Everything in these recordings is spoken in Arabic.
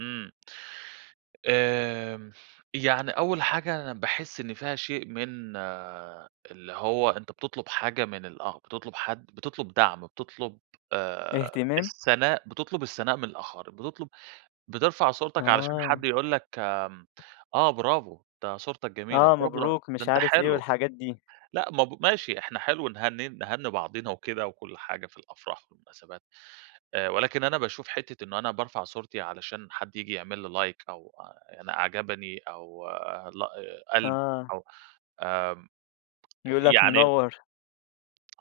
إمم، آمم، يعني أول حاجة أنا باحس إن فيها شيء من اللي هو أنت بتطلُب حاجة من ال آه، بتطُلب حد، بتطلُب دعْم آآ، بتطلُب آآ إهتمام؟ الثناء، بتطلُب الثناء من الآخَر، بتطلُب بترفَع صورتك علشان حد آه. يقول لك آمم، آه برافو، ده صورتك جميلة، آه، برافو ده مبروك، ده مش أنت عارف إيه حلو، والحاجات دي. لأ، ما ب ماشي إحنا حلو نهن نهنّي بعضنا وكده وكلّ حاجة في الأفراح والمناسبات آآ، ولكن أنا باشوف حِتّة إن أنا بارفَع صورتي علشان حد ييجي يعمل لي like أو أنا أعجبني أو آآ لا قلْب آه. أو آمم. يقول لك يعني منوّر.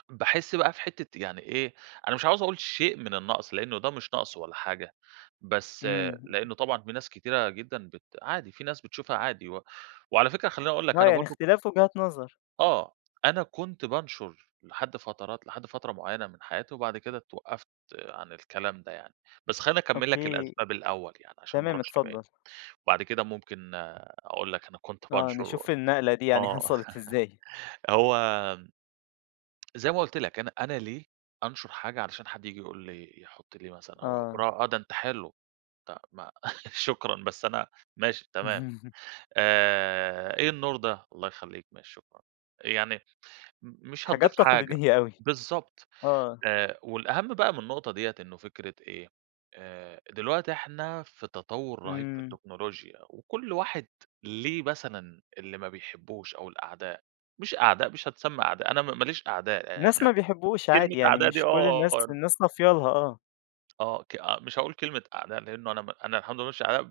باحس بقى في حِتّة يعني إيه، أنا مش عاوز أقول شيء من النقْص، لأنه ده مش نقْص ولا حاجة بس آآ، إمم. لأنه طبعًا في ناس كتيرة جدًا بت عادي، في ناس بتشوفها عادي و وعلى فكرة خلّيني أقول لك آه، أنا يعني برضه إختلاف وجهات نظر. آه، أنا كنت بانشُر لحد فترات، لحد فترة معيّنة من حياتي وبعد كده اتوقّفت عن الكلام ده يعني، بس خلّيني اكمّل ok، لك الأسباب الأول يعني عشان ما تمام، أروحش بعيد، اتفضّل. بَعد كده ممكن أقول لك أنا كنت آه، بانشُر و نشوف النقلة دي يعني آه، حصَلِت إزاي؟ هو زي ما قُلت لك أنا أنا ليه أنشُر حاجة علشان حد ييجي يقول لي يحُط لي مثلًا أو آه. برا آه، ده أنت حلو، طَب ما شكرًا، بس أنا ماشي، تمام، آآ، إيه النور ده، الله يخلّيك، ماشي شكرًا، يعني م مش هتضِيف حاجات حاجة، تقليدية أوي. بالضبط. آه. آآ، والأهم بقى من النقطة دِيّة إنه فكرة إيه آآ، دلوقتي إحنا في تطوُّر رهيب في إمم. التكنولوجيا وكلّ واحد ليه مثلًا اللي ما بيحبهوش أو الأعداء، مش أعداء، مش هتُسمى أعداء، أنا م ما ليش أعداء، يعني الناس أنا ما بيحبهوش كلمة عادي يعني، أعداء دي مش كل آه الناس، [unintelligible] الناس صافية لها، آه. آه، ك أ مش هاقول كلمة أعداء لأنه أنا م أنا الحمد لله ما ليش أعداء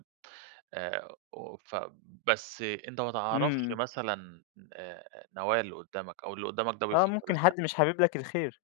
آآ، و ف بس أنت ما تعرفش إمم. مثلًا آآ نوايا اللي قُدّامك أو اللي قُدّامك ده آه، بيفكّر ممكن إزاي. حد مش حابب لك الخير.